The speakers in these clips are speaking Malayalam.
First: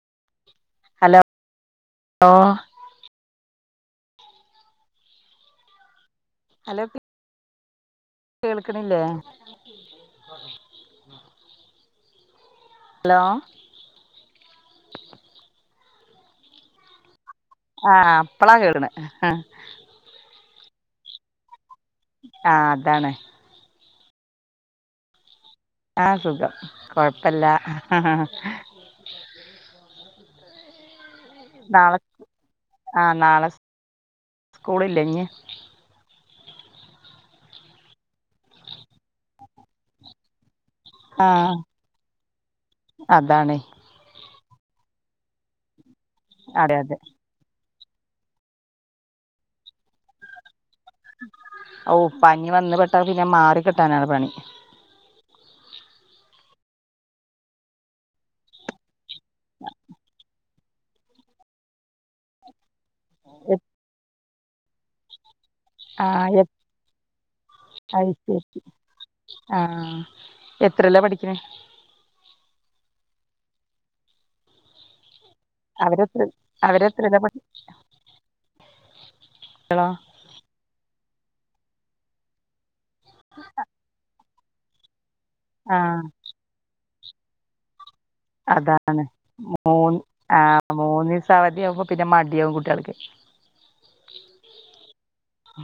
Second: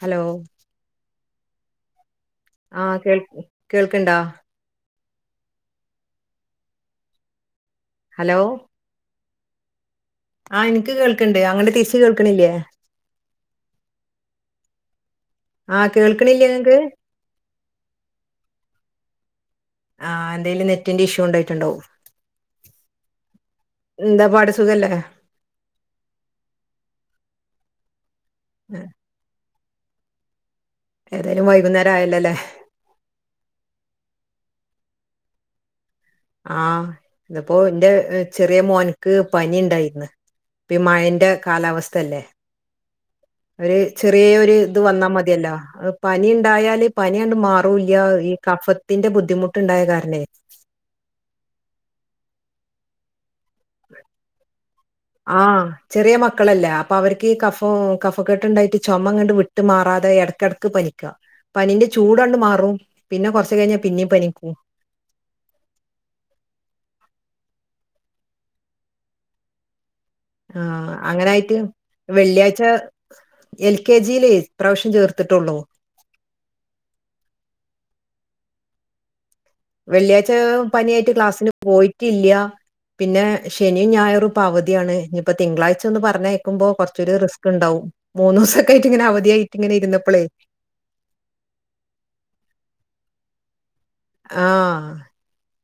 ഹലോ ഹലോ ലോ ആഹ് കേൾ കേൾക്ക്ണ്ടാ ഹലോ ഹലോ കേൾക്ക്ണില്ലേ ആ ഇനിക്ക് കേൾക്ക്ണ്ട് അങ്ങട്ട് തിരിച്ച് കേൾക്കണില്ലേ ഹലോ ആഹ് കേൾക്കണില്ലേ നിക്ക് ആഹ് ഇപ്പളാ കേടന് ആഹ് എന്തേലും നെറ്റിന്റെ ഇഷ്യൂ ഉണ്ടായിട്ടുണ്ടാവും ആഹ് അതാണ് എന്താ പാട് സുഖല്ലേ ആഹ് സുഖം കൊഴപ്പല്ല [unintelligible] ഏതെയാലും വൈകുന്നേരം ആയല്ലോ ല്ലേ ആ നാളെ സ് സ്കൂളില്ലെ ഞ്ഞി ആഹ് ഇന്നിപ്പോ എന്റെ ചെറിയ മോന്ക്ക് പനി ഇണ്ടായിരുന്ന് ഇപ്പി മയന്റെ ആഹ് കാലാവസ്ഥയല്ലേ അതാണ് ചെറേഒരു ഇത് വന്നാ മതിയല്ലോ അതെ പനിയിണ്ടായാല് അതെ പനി ണ്ട്മാറൂല്ല ഈ കഫത്തിന്റെ ബുദ്ധിമുട്ടുണ്ടായത് കാരണെ ഔ പനി വന്ന്പെട്ടാ പിന്നെ മാറിക്കിട്ടാനാണ് പണി ആഹ് ചെറിയ മക്കളല്ലെ അപ്പ അവർക്കീ കഫോം കഫക്കെട്ട് ഇണ്ടായിട്ട് ചൊമങ്ങണ്ട് വിട്ട് മാറാതെ എടക്കെടക്ക് പനിക്ക പനീന്റെ ചൂടാണ്ട് മാറും പിന്നെ കൊറച്ച്കഴിഞ്ഞാ പിന്നെ പനിക്കും ആ [unintelligible] ആ. ആ അങ്ങനായിറ്റ് വെള്ളിയാഴ്ച എൽ കെ ജിയിലേ ഇപ്രാവശ്യം ചേർത്ത്ട്ടോള്ളൂ. അവരെത്ര അവരെത്രയില പ വെള്ളിയാഴ്ച പനിയായിട്ട് ക്ലാസ്സിന് പോയിട്ടില്യ പിന്നെ ശനി ഞായറും പ്പവധിയാണ് ഇനിപ്പ തിങ്കളാഴ്ച ഒന്ന് ആഹ് പറഞ്ഞയക്കുമ്പോ കൊറച്ചൊരു റിസ്ക്ണ്ടാവും. മൂന്ന്സൊക്കെയിട്ടിങ്ങനെ അവധിയായിട്ടിങ്ങനെ ഇരുന്നപ്പളെ മൂന്നിസ അവധിയാവുമ്പ പിന്നെ മടിയാവും കുട്യാൽക്ക് ആ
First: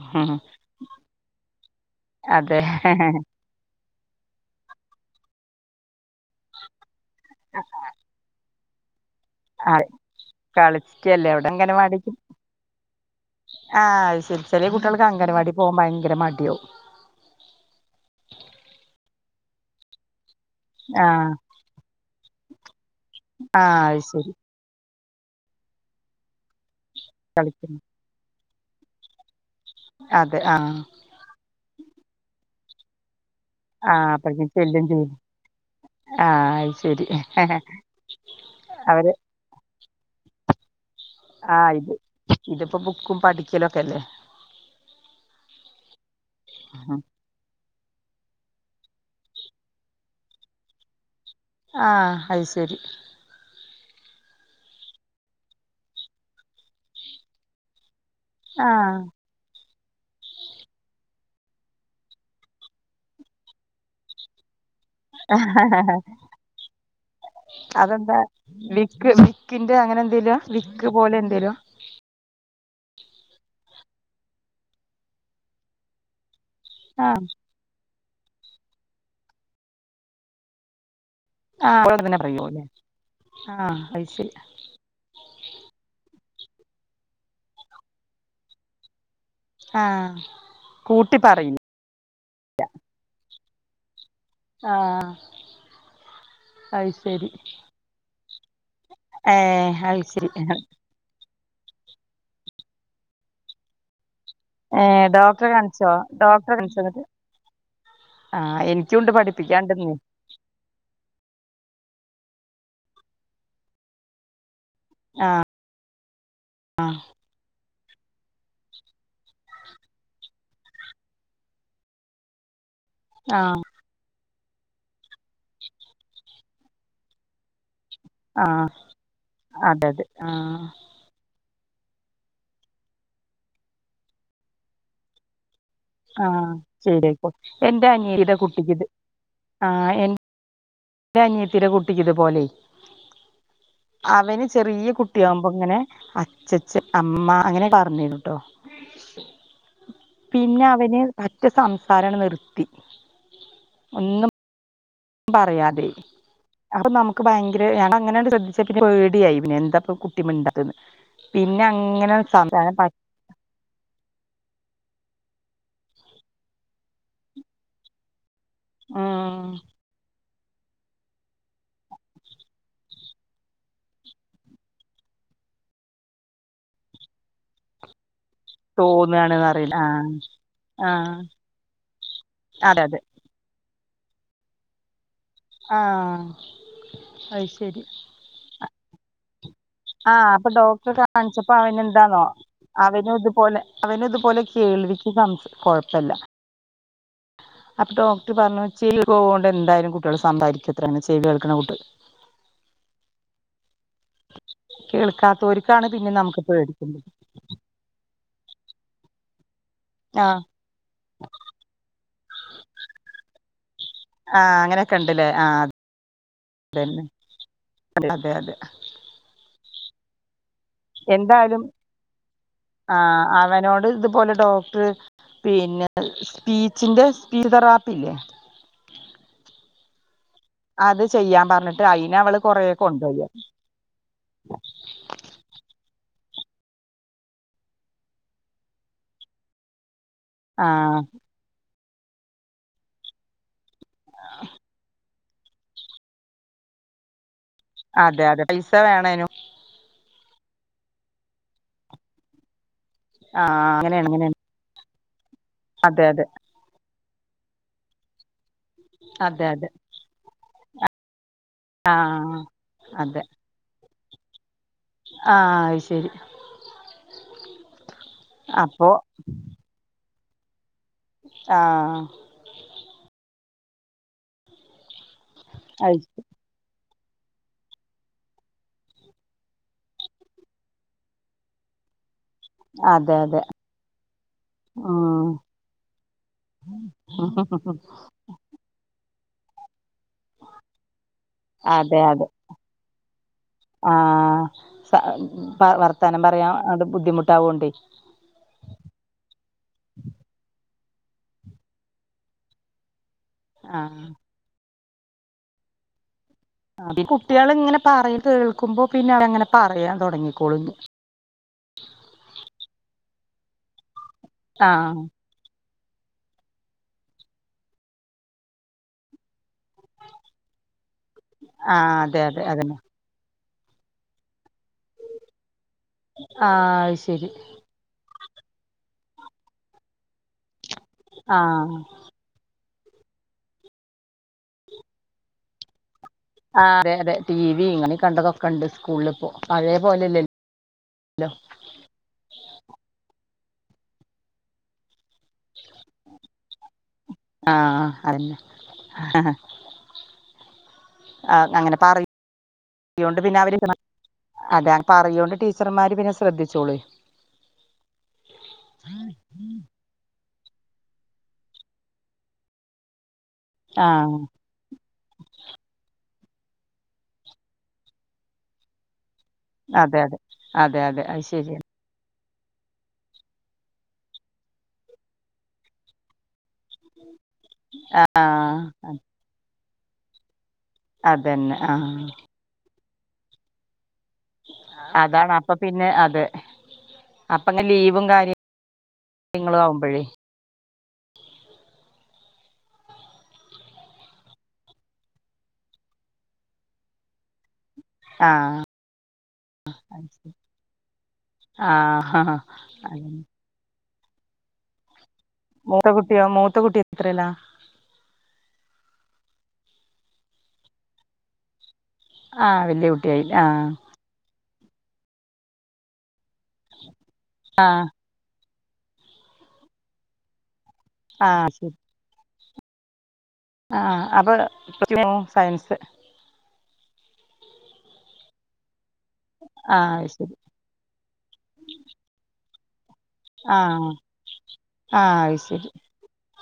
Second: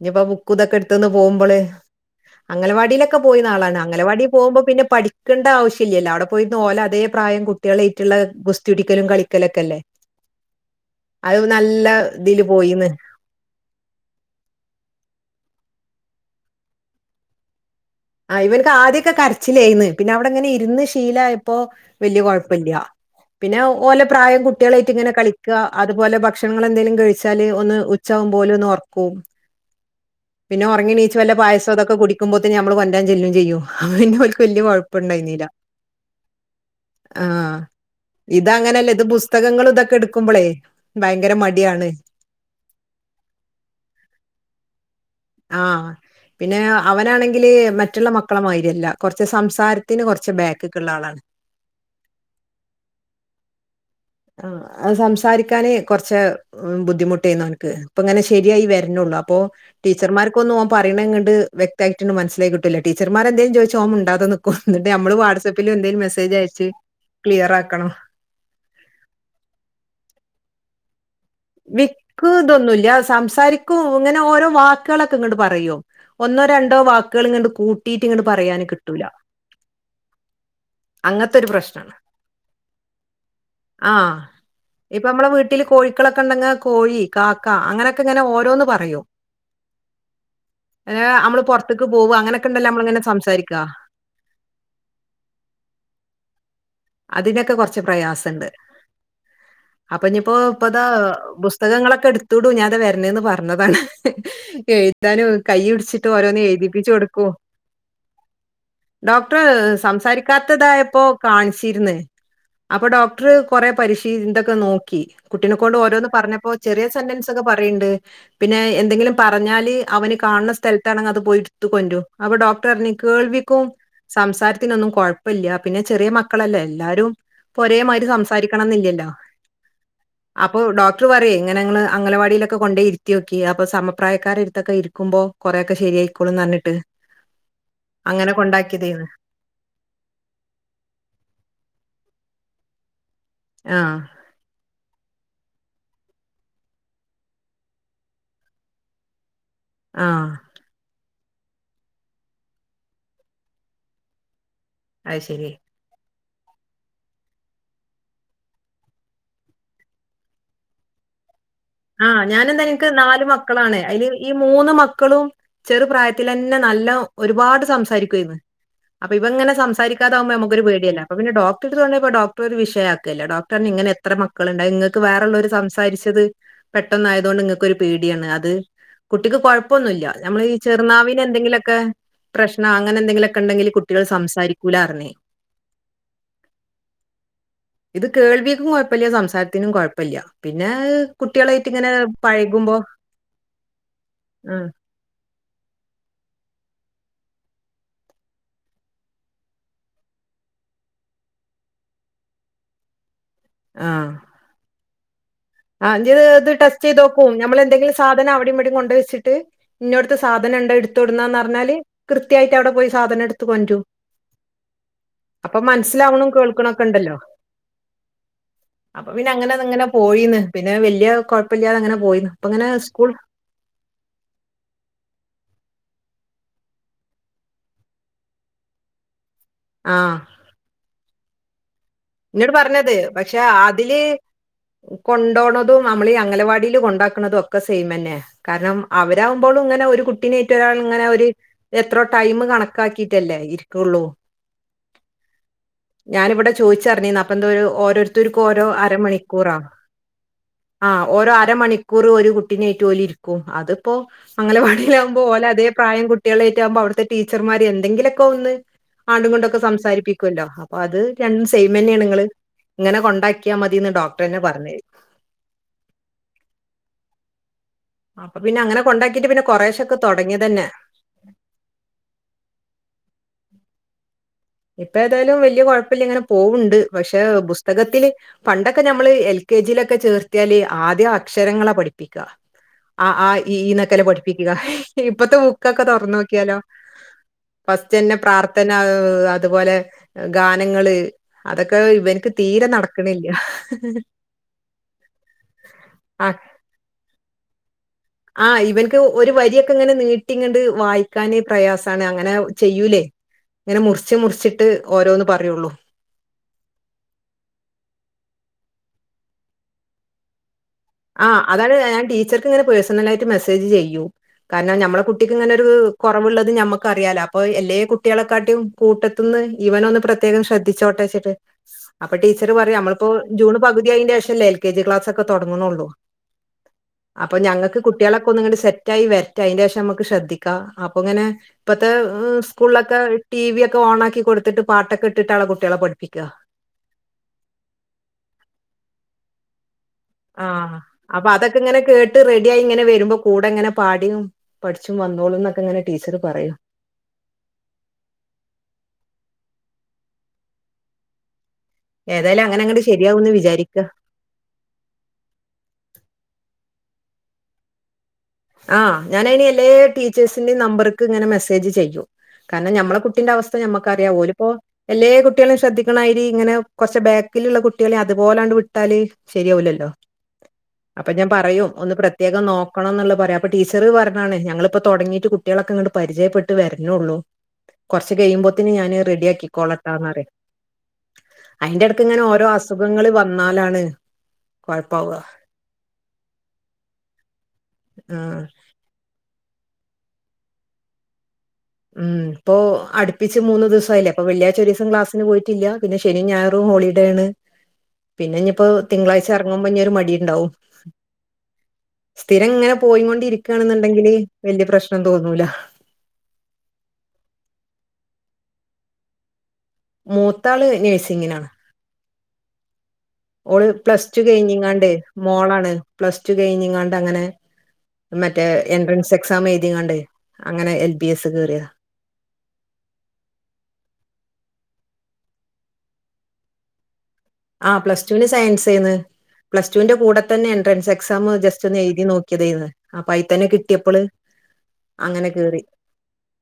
ഇനിപ്പ ബുക്കുതൊക്കെ ഇട്തോന്ന് പോവുമ്പോളേ അംഗനവാടിയിലക്കെ അതെ പോയി നാളാണ് അംഗലവാടി പോവുമ്പോ പിന്നെ പഠിക്കേണ്ട ആവശ്യല്യല്ലോ അവിടെ പോയിര്ന്ന് ഓലെ അതേ പ്രായം കുട്ടികളെറ്റുള്ള ഗുസ്തിടിക്കലും കളി ക്കലക്കെല്ലേ കളിക്കല്ലേ അത് അവിടെ നല്ല ഇതില് പോയിന്ന് ആ അശരി ചെലെ കുട്ട്യേൽക്ക് അംഗനവാടി പോ ഭയങ്കര മടിയാവും ആ ഇവൻക്ക് ആദ്യാക്കെ കരച്ചിലേന്ന് പിന്നെ അവിടെങ്ങനെയി ര്ന്ന് ആഹ് ശിലായിപ്പോ വല്യ കൊഴപ്പല്യ പിന്നെ ആഹ് അത് ഓലെ ശരി പ്രായം കു കുട്ട്യളായിട്ട് ഇങ്ങനെ കളിക്ക അതുപോലെ ഭക്ഷണങ്ങളെന്തെലും കഴിച്ചാല് ഒന്ന് കളിക്കുന്നു ഉ ചാവുബോലോന്നോർക്കു അതെ പിന്നെ ആഹ് ഒറങ്ങിണീച്ച വല്ല പായസതക്കെ കുടിക്കുമ്പോത്തന് നമ്മള് വ [unintelligible] ചെല്ലും ചെയ്യും ഹ ആഹ് ഇന്നേ ഓൾക്ക് അപ്പഴേക്കും വല്യ ചെല്ലും കൊഴപ്പ ചെയ്യും ഇണ്ടായിരുന്നില്ല ആഹ് അത് ശരി ആ ഇതങ്ങനല്ല ഇത് അവര് പുസ്തകങ്ങളൾ ഇതക്കെ എടുക്കുമ്പളേ ഭയങ്കര ആ മടിയാണ് ഇത് ഇതിപ്പ ബുക്കും പഠിക്കലൊക്കെല്ലേ ആ പിന്നെ അവനാണെങ്കില് മറ്റുള്ള മക്കളെമാരില്ല കൊറച്ച് സംസാരത്തിന് കൊറച്ച് ബാക്ക്ക്ക്ള്ള ആളാണ്. ആ അത് ശരി ആ അത് സംസാരിക്കാനേ കൊറച്ച് ഉ ബുദ്ധിമുട്ടായിരുന്നു അവനിക്ക് ഇപ്പ ങ്ങനെ ശരിയായി ആഹ് വരണുള്ളൂ അപ്പൊ ടീച്ചർമാർക്കൊന്നും ഓൻ പറയണങ്ങട് വ്യക്തയിടൊന്നും മനസ്സിലായി കിട്ടാല്യ ടീച്ചർമാരേന്തലും ചോയിച്ച ഓൻ മിണ്ടാതെ നി കുസ് ന്നട്ട് ഞമ്മളു വാട്സാപ്പില് എന്തേലും മെസ്സേജ് അയച്ച് ക്ലിയറാക്കണം. അതെന്താ വിക്ക് വിക്കിന്റെ അങ്ങനെന്തെല്ലുവ വിക്ക് പോലെ എന്തേലുവാ? വിക്ക് തോന്നുല്യ സംസാരിക്കു ഇങ്ങനെ ഓരോ വെക്കലോകെ ഇങ്ങട് പറയു. ഒന്നോ രണ്ടോ ആഹ് വാക്കുകളിങ്ങണ്ട് കൂ ട്ടിറ്റ് പറയാന് കിട്ടൂല അങ്ങത്തെ ആ [unintelligible] പറയൂലെ അ അയിഷരി. ഇപ്പമ്മളെ വീട്ടില് കോഴിക്കളക്കെ ണ്ടെങ്ക കോഴി കാക്ക അങ്ങനോകെ ഇങ്ങനെ ഓരോന്ന് പറയും. ആഹ് ഏ കൂട്ടി അമ്മള് പറയില്ലേ പോർത്ത്ക്ക് പോവ അങ്ങനക്കെ ണ്ടല്ലോ അമ്മളിങ്ങനെ സംസാരിക്കാ ആ അതിനക്കെ കൊറച്ച് പ്രയാസണ്ട് ഏഹ് അത് അപ്പഞ്ഞിപ്പോ ശരി പ്പതാ ബൂസ് സ്തകങ്ങളൊക്കെ എടുത്തുടൂ ഞാനിതാ വരണേന്ന് പറഞ്ഞതാണ്. ഹി ഹ് ഏഹ് എഴുതാനു ഡോക്ടറെ കാണിച്ചോ കയ്യിട്ചിട്ട് ഓരോന്ന് ഡോക്ടറെ കാണിച്ചോ എഴുതിപ്പിച്ചു എന്നിട്ട് കൊടുക്കും. ആഹ് എനിക്കുണ്ട് ഡോക്ടർ പഠിപ്പിക്കാണ്ട്ന്ന് സംസാരി ക്കത്തതായപ്പോ കാണിച്ചിരുന്ന് അപ്പ ഡോക്ടർ കൊറെ പരിശീ ഇതൊക്കെ നോ കി കുട്ടിനെ കൊണ്ട് ഓരോന്ന് പറഞ്ഞപ്പോ ചെറിയ സെന്റൻസ് ഒക്കെ പറയിണ്ട് ഹെ. പിന്നെ എന്തെങ്കിലും പറഞ്ഞാല് അവന് കാണുന്ന സ്ഥലത്താണെങ്ങ് അത് പോയിട്ത്കൊണ്ട്രൂ അപ്പൊ ഡോക്ടർ അറ്ഞ്ഞി ആഹ് കേൾവിക്കും സംസാരത്തിനൊന്നും കൊഴപ്പല്യ പിന്നെ ചെറിയ മ ക്കളല്ലേ എല്ലാരും പ ഒരേ മാതിരി ആഹ് സംസാരികണോന്നില്യല്ലോ അതെ അതെ അപ്പൊ ആഹ് ഡോ ട്ര് പറയെ ഇങ്ങനെ ഇങ്ങൾ അംഗലവാടിയിലൊക്കെ കൊണ്ടോയിരിത്തിയോകി അപ്പ സമപ്രായക്കാരെട്തോകെ ഇരിക്കുമ്പോ കൊറെയൊക്കെ ശരിയായിക്കോളൂ ആഹ് ന്നറ്ഞ്ഞിട്ട് ശരിയായിക്കോ അങ്ങനെ കൊണ്ടക്യതെയിനി ആ എൻ ൻ്റെ അനിയത്തിടെ കുട്ടിക്ക് ഇതു പോലെ ആ അവന് ചെറിയ കുട്ടിയാവുമ്പോ ങ്ങനെ അച്ചച്ച, അമ്മ അങ്ങനെപറഞ്ഞിര്ന്നുട്ടോ ആഹ പിന്നെ അവറ്ന് പറ്റെ സംസാരങ്ങട്ട് നിർത്തി ഒന്നും അത് ശരി പറയാതെയി അപ്പൊ നമുക്ക് ഭയങ്കര ഞാൻ അങ്ങനെങ്ങ് ശ്രദ്ധിചിട്ടില്ല പേടിയായി പിന്നെ എന്താപ്പ കുട്ടിമിണ്ടാത്ത്ന്ന് പിന്നെ ആ അങ്ങനെണ് ഞാനെന്താ സംസാരം എനിക്ക് പറ്റെ നാല് മക്കളാണ് അതില് ഈ മൂന്ന് മക്കളും ചെറുപ്രായത്തിലെന്നെ നല്ലോം ഒരുപാട് സംസാരിക്കയിരുന്ന് അപ്പൊ ഉം ഇവങ്ങനെ സംസാരിക്കാതാാവുമ്പോ നമുക്കൊരു പേടിയല്ലെ അപ്പ പിന്നെ ഡോക്ട എട്ത്തു കൊണ്ടോയപ്പോ ഡോക്ടർ ഒരു വിശയാക്കല്ല ഡോക്ടറഞ്ഞു ഇങ്ങനെത്ര മക്കളുണ്ട് നിങ്ങക്ക് വേറേ ഉള്ളോര് സംസരിച്ചത് പെട്ടെന്നയതൊണ്ട് ങ്ങക്കൊരു പേടിയാണ് അത് കുട്ടിക്ക് തോന്നാണ്ന്ന് അറിയില്ല ആഹ് കൊഴപ്പൊന്നുല്ല നമ്മൾ ഈ ആഹ് ചെറുനാവിന് എന്തെങ്കിലുക്കെ പ്രശ്നോ അതെ അങ്ങനെ അതെ എന്തെങ്കിലോക്കെ ഉണ്ടെങ്കിൽ കുട്ടികൾ സംസാരിക്കൂലർഞ്ഞേ ആ അയ് ശരി ഇത് കേൾവിക്കും കൊയ്പ്പല്ല സംസത്തിനും കൊയ്പ്പല്ല ആഹ് അപ്പൊ ഡോക്ടർ കാണ് കാണിച്ചപ്പോ അവ നെന്താണോ പഴകുമ്പോ അവനുത് പോലെ അവനുത് പോലെ ആഹ് കേൾവി ഇ സംസ് കൊയ്പ്പല്ല അപ്പൊ ഡോക്ടർ പറഞ്ഞു ചവി പോവ കൊണ്ട് എന്തായാലും കുട്ടികൾ സംമ്പാരിക്കുത്ര ചവി കേൾക്ക്‌ണ കുട്ടിയാൾ ആഹ കേൾക്കാത്തോര് ആ ജെത് ടെസ്റ്റ് ചെയ്തോക്കു നമ്മള എന്തെങ്കില സാധനം അവിടേം വിടെയും കൊണ്ടു വെച്ചിട്ട് ഇന്നോടുത്ത് ആഹ് സാധനംണ്ട് എടുത്തോട്ന്നാന്ന് പറഞ്ഞാല് കൃയായിട്ട് അവിടെ പോയി സാധനെടുത്ത് കൊണ്ടരും ആഹ് അങ്ങനെയൊക്കെ ഉണ്ടല്ലേ അപ്പൊ ആഹ് മനസ്സിലാവുണും കേൾക്കണൊക്കെ അതന്നെ ണ്ടല്ലോ അതെ അതെ അപ്പൊ പിന്നെ അങ്ങനെ അത് ങ്ങനെ പോയിന്ന് പിന്നെ വലിയ എന്തായാലും കുഴപ്പല്ലാതെ അങ്ങനെ പോയിന്ന് പ്പ ങ്ങനെ സ്കൂൾ ആഹ് അവനോട് ഇതുപോലെ ഡോക്ടർ പിന്നെ സ്പീച്ചിന്റെ സ്പീച്ച് തെറാപ്പില്ലേ ആഹ അത് ചെയ്യാൻ പറഞ്ഞിട്ട് ആയി ന്നോട് പറഞ്ഞത് പക്ഷെ അതില് കൊണ്ടോണതും നമ്മളീ അംഗലവാടില് കൊണ്ടാക്ക്‌ണതും ഒക്കെ സെയിമെന്നെ കാരണം അവരാവുമ്പോഴും ങ്ങനെ ഒരുകുട്ടി പിന്നെ ഇറ്റാൾ ആഹ് ങ്ങനെ ഒരു എത്രോ ടൈം കണക്കാക്കിട്ടല്ലേ ഇരിക്കോള്ളൂ ഞാനിവിടെ ചോയിച്ചറിഞ്ഞീന്ന് അപ്പന്തോ ഒരു അതെ ഓരോരര്ത്തർക്ക് അതെ ഓരോ പൈസ വേണേനും അരമണിക്കൂറ ആ ഓരോ മണിക്കൂർ ഒരു കുട്ടിനേറ്റ് ഓലിരിക്കും ആ അതിപ്പോ അങ്ങനെയാണ് അങ്ങനെയാണ് അംഗലവാടീലാകുമ്പോ ഓലെ അതേ പ്രായം അതെ അതെ കുട്ടികളെയ് പ്രായായിരിക്കുംമ്പോ അവിത്തെ ടീച്ചർമാർ എന്തെിലൊക്കെ ഒന്ന് ആണ്ടും അതെ ങ്ങട്ടൊക്കെ അതെ സംസാരിപ്പിക്കുല്ലോ അപ്പൊ അത് രണ്ട് ആ മ്മന്നെണോ ങ്ങള് ഇങ്ങനെ കൊണ്ടാക്കിയാൽ മതിന്ന് ഡോക്ടറെന്നെ പറഞ് ആഹ അയ് ശരി അപ്പൊ പിന്നെ അങ്ങനെ കൊണ്ടാക്കീട്ട് പിന്നെ കുറശൊക്കെ തുടങ്ങേതന്നെ ആ ഇപ്പ ഏതായാലും വലിയ കുഴപ്പല്ല അത് ങ്ങനെ പോവുണ്ട് പക്ഷേ പുസ്തകത്തില് പണ്ടൊക്കെ ഞമ്മള് എൽ കെജി ലൊക്കെ ചേർത്തിയാല് ആദ്യം അക്ഷരങ്ങളാ പഠിപ്പിക്കാ അ അതെ ആ അതെ ഇ ഈന്നൊക്കെല്ല പഠിപ്പിക്കുക ഉം ഇപ്പത്തെ ബുക്കൊക്കെന്ന് തോർന്നോ ക്കിയാലോ ആഹ ഹ ഹ തന്നെഹ് അതുപോലെ ഗാനങ്ങള് അതൊക്കെ അതെ അതെ ഇവനിക്ക് തീരെ നടക്കണില്ല ആ സ പ വർത്താനം ആഹ് പറയാൻ അത് ബുദ്ധിമുട്ടാതുകോണ്ടയ് ആ് ഇവനക്ക് ഒരു വരിയൊക്കെ ങ്ങനെ നീട്ടി ങ്ങണ്ട് വായിക്കാൻ പ്രയാസാണ് അങ്ങനെ ചെയ്യൂലേ ആ ങ്ങനെ മുറിച്ച് മുറിച്ചിട്ട് ഓരോന്ന് പറയുള്ളൂ അത് കുട്ടിയാൾ ഇങ്ങനെ പറയ് കേൾക്കുമ്പോ പിന്നെ അവരങ്ങനെ പറയാൻ തൊടങ്ങിക്കോള് ആഹ് അതാണ് ഞാൻ ടീച്ചർക്ക് ഇങ്ങനെ പേഴ്സണലായിട്ട് മെസ്സേജ് ചെയ്യൂ ആ കാരണം നമ്മളെ കു ട്ടിക്ക്ങ്ങനൊരു കൊറവ്ള്ളത് നമ്മക്ക് അറിയാല അപ്പൊ എല്ലേ കുട്ടികളെക്കാട്ടിയും കൂട്ടത്ത്ന്ന് ഇവനൊന്ന് പ്ര പ്രത്യേകം ശ്രദ്ധിച്ചോട്ടെച്ചിട്ട് ആ അപ്പൊ അതെ അതെ ടീച്ചറ് അതന്നെ പറയും നമ്മള് ഇപ്പോ ജൂൺ പകുതിയായ്ൻ്റേ ശല്ലേഎൽ കെ ജിക്ലാസൊക്കെ തൊടങ്ങ്ണൊള്ളൂ ആഹ് ശ അപ്പൊ ഞങ്ങക്ക് കുട്ടിയാളൊക്കൊ ന്ന്ങ്ങട്ട് സെറ്റായി വര്റ്റെ അയ്ൻ്റേഷം മ്മക്ക് ശ്രദ്ധി ക അപ്പൊ ഇങ്ങനെ ആ ഇപ്പത്തെ ഉം സ്കൂളിലൊക്കെ ടി വി ഒക്കെ ഓൺ ആക്കി കൊടുത്തിട്ട് പാട്ടൊക്കെ ഇട്ടിട്ടാണ് കുട്ടിയാളെ പഠിപ്പിക്ക ആഹ് അതെ തെ ടി വി ഇങ്ങനെ കണ്ടതൊക്കെണ്ട് സ്കൂള്പ്പോ പഴയേ പോലല്ല ആഹ് അപ്പൊ അതൊക്കെ ഇങ്ങനെ കേട്ട് റെഡി ആയി ഇങ്ങനെ വരുമ്പോ കൂടെ എങ്ങനെ പാടിയും പഠിച്ചും വന്നോളൂ ന്നൊക്കെങ്ങനെ ടീച്ചർ പറയു ആഹ് അതന്നെ ആ അങ്ങനെ പറ ഏതായാലും അങ്ങനെ അങ്ങോട്ട് യോണ്ട് ശരിയാവും എന്ന് പിന്നെ അവര് വിചാരിക്കുക അതെ പറയോണ്ട് ടീച്ചർമാര് പിന്നെ ശ്രദ്ധിച്ചോളൊയ് ആഹ് ഞാനയ്ന് എല്ലേ ടീച്ചേഴ്സിൻ്റിം നമ്പർക്ക് ഇങ്ങനെ മെസ്സേജ് ചെയ്യൂ കാരണം നമ്മളെ കുട്ടിന്റെ അവസ് നമ്മുക്കറിയാ ആഹ് ഓല് ഇപ്പോ എല്ലേ കുട്ടികളെയും ശ്രദ്ധിക്ക്ണായിരി ഇങ്ങനെ കൊറച്ച് ബാക്കിലുള്ള കുട്ടികളെ അതുപോലാണ്ട് വി ട്ടാല് ശരിയാവ് ല്ലല്ലോ അതെ അതെ അതെ അതെ അപ്പൊ അത് ഞാൻ ശരിയാണ് പറയും ഒന്ന് പ്രത്യേകം നോക്കണം ന്ന്ള്ള പറയാംപ്പൊ ടീച്ചർ പറഞ്ഞാണ് ഞങ്ങളിപ്പൊ തൊടങ്ങീട്ട് കുട്ടികളൊക്കെ ഇങ്ങട്ട് പരിചയപ്പെട്ട് വര് നൊള്ളൂ കൊർച്ച് ആഹ് കഴിയുമ്പോത്ത്ന് ഞാന് റെഡിയാക്കി കോളാത്താന്നാറേ അതന്നെ അയ്ന്റെ ആഹ് ട്ക്ക് ഇങ്ങനെ ഓരോ അസുഖങ്ങള് വന്നാലാണ് കൊഴപ്പാവ അതാണ് അപ്പൊ പിന്നെ അത് അപ്പ ങ്ങെ ലീവും കാര്യ ആഹ് നിങ്ങളു ആവുമ്പഴേ ഉം ഇപ്പോ അട്പ്പിച്ച് മൂന്ന് ദിവസല്ലേ അപ്പ വെള്ളിയാഴ്ച ഒരീസം ക്ലാസിന് പോയിട്ടില്ല പിന്നെ ശനി ഞായറും ഹോളിഡേ ആണ് പിന്നെ ആഹ് നിപ്പോ തിങ്കളാഴ്ച എറങ്ങുമ്പോ ഇനിയൊരു മടിണ്ടാവും ആഹ് സ്ഥിരം ങ്ങനെ അതന്നെ. പോയികൊണ്ടിരിക്കാണെന്നുണ്ടെങ്കില് വല്ല്യ പ്രശ്നം തോന്നൂല മൂത്ത കുട്ടിയോ മൂത്തക്കുട്ടി എത്രേലാ? മൂത്താള് നഴ്സിങ്ങിനാണ് ആഹ് വല്ല്യ കു ഓള് പ്ലസ് ടു കഴഞ്ഞിങ്ങാണ്ട് മോളാണ് പ്ലസ് ടു കഴഞ്ഞിങ്ങാണ്ട് അങ്ങനെ ആഹ് മറ്റേ എൻട്രൻസ് എക്സാം എഴുതികാണ്ട് അങ്ങനെ എൽ ബി എസ് ആഹ് കേറിയതാ ശരി ആഹ് അപ്പൊ [unintelligible] സയൻസ് ആഹ് പ്ലസ് റ്റുവിന് സയൻസെയ്ന്ന് പ്ലസ് ടുവിന്റെ ആഹ് അത് കൂടെ ശരി തന്നെ എൻഡ്രൻസ് എ എക്സാമ് ജസ്റ്റ് ഒന്ന് എഴ്തി നോക്കിയ തയ്ന്ന് അപ്പൊ അയി തന്നെ ആഹ് കിട്ടിയപ്പള് അങ്ങനെ അത് കേറി ശരി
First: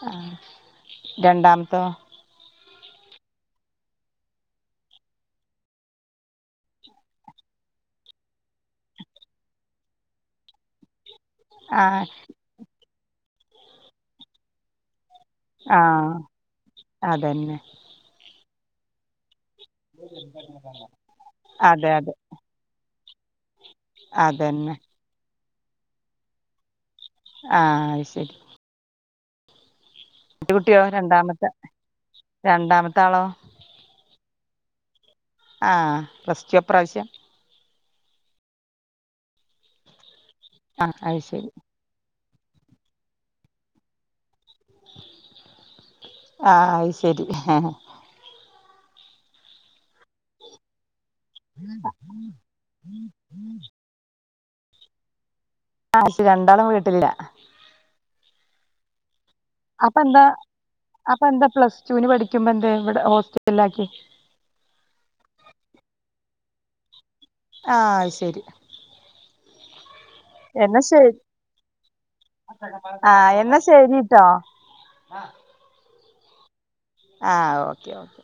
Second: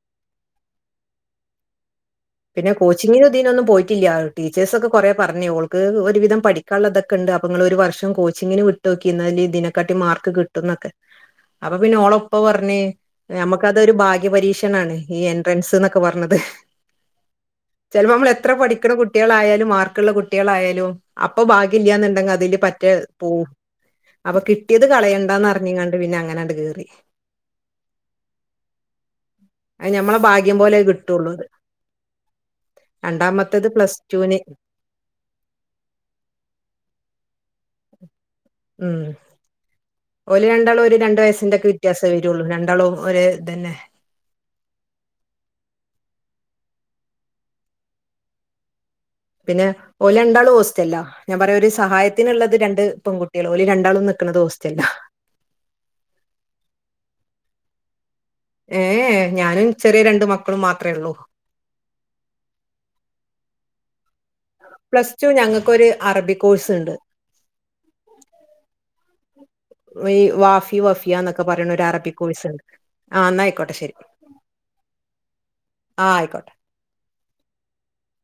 ആഹ് രണ്ടാമത്തോ പിന്നെ കോച്ചിങ്ങിന് ദീനൊന്നും പോയിട്ടില്ല ടീച്ചേഴ്സൊക്കെ കൊറേ പറഞ്ഞു അവക്ക് ഒരുവിധം പഠിക്ക ക്കാളതൊക്കെ ഉണ്ട് അപ്പൊ നിങ്ങള് ഒരു വർഷം കോച്ചിങ്ങിന് വിട്ടോക്കി ന്നാല് തിനെക്കാട്ടി മാർക്ക് കിട്ടുംന്നൊക്കെ അപ്പൊ പിന്നെ ആഹ് ഓള ഉപ്പ പറഞ്ഞ് ഞ മ്മക്കതൊരു ഭാഗ്യപരീക്ഷണാണ്. ഈ എൻട്രൻസ് ന്നൊക്കെ ആഹ് പറഞ്ഞത് അതന്നെ ചെൽപ്പോ മ്മൾ എത്ര പഠിക്ക്ണ കുട്ടിയളായാലും മാർ ക്കുള്ള കുട്ടിയാളായാലും അപ്പൊ അതെ അതെ ബാഗ്യല്ലാന്ന്ണ്ടെങ്കി അതില് പറ്റേ പോവും അപ്പൊ അതന്നെ കിട്ടിയത് കളയണ്ടാന്നറഞ്ഞു കാണ്ട് പിന്നെ അങ്ങനെണ്ട് കേറി ആഹ് അത് ശരി അ ഞമ്മളെ ഭാഗ്യം പോലെ കിട്ടഒള്ളൂ രണ്ടാമ രണ്ടാമത്തെത് പ്ലസ്റ്റുന് ആ ഫാസ്റ്റാ ഇപ്രാവശ്യം ഉം ഓല് രണ്ടാളും ഒര് അത് രണ്ട് ശരി വയസ്സിന്റെക്കെ വി- വ്യത്യാസേ വരുള്ളൂ രണ്ടാളും ഒരേതന്നെ ആഹ അയ്ശെരി ഹേ പിന്നെ ഓല്ണ്ടാളും ഓസ്റ്റ്ല്ലാ ഞാൻ പറയാം ഒരു സഹായത്തിന്ള്ളത് രണ്ട് പെൺകുട്ടികള് ഓല് രണ്ടാളും നിക്കുന്നത് ഹോസ്റ്റല്ലാ ആ രണ്ടാളും വീട്ടിലില്ല ഏഹ ഞാനും ചെറിയ രണ്ട് മക്കളും മാത്രഉള്ളൂ ന്ത പ്ലസ് പ്ലസ്ട്ടുന് പഠിക്കുമ്പോ എന്തേ ഇവിടെ ഹോസ്റ്റൽലാക്കി പ്ലസ് ടു ഞങ്ങക്കൊര് അറബി കോഴ്സ് ഉണ്ട് ആഹ അത് ശരി [inaudible] ഈ വാഫി എന്നാ ശരി വഫിയ എന്നൊക്കെ പറയണ ഒരു അറബിക്കോയിസ് ഉണ്ട് ആ ആഹ് എന്നാ എന്നായിക്കോട്ടെ ശരി. ശരിട്ടോ ആഹ ആയിക്കോട്ടെ. ആഹ ഓക്കെ ഓക്കെ.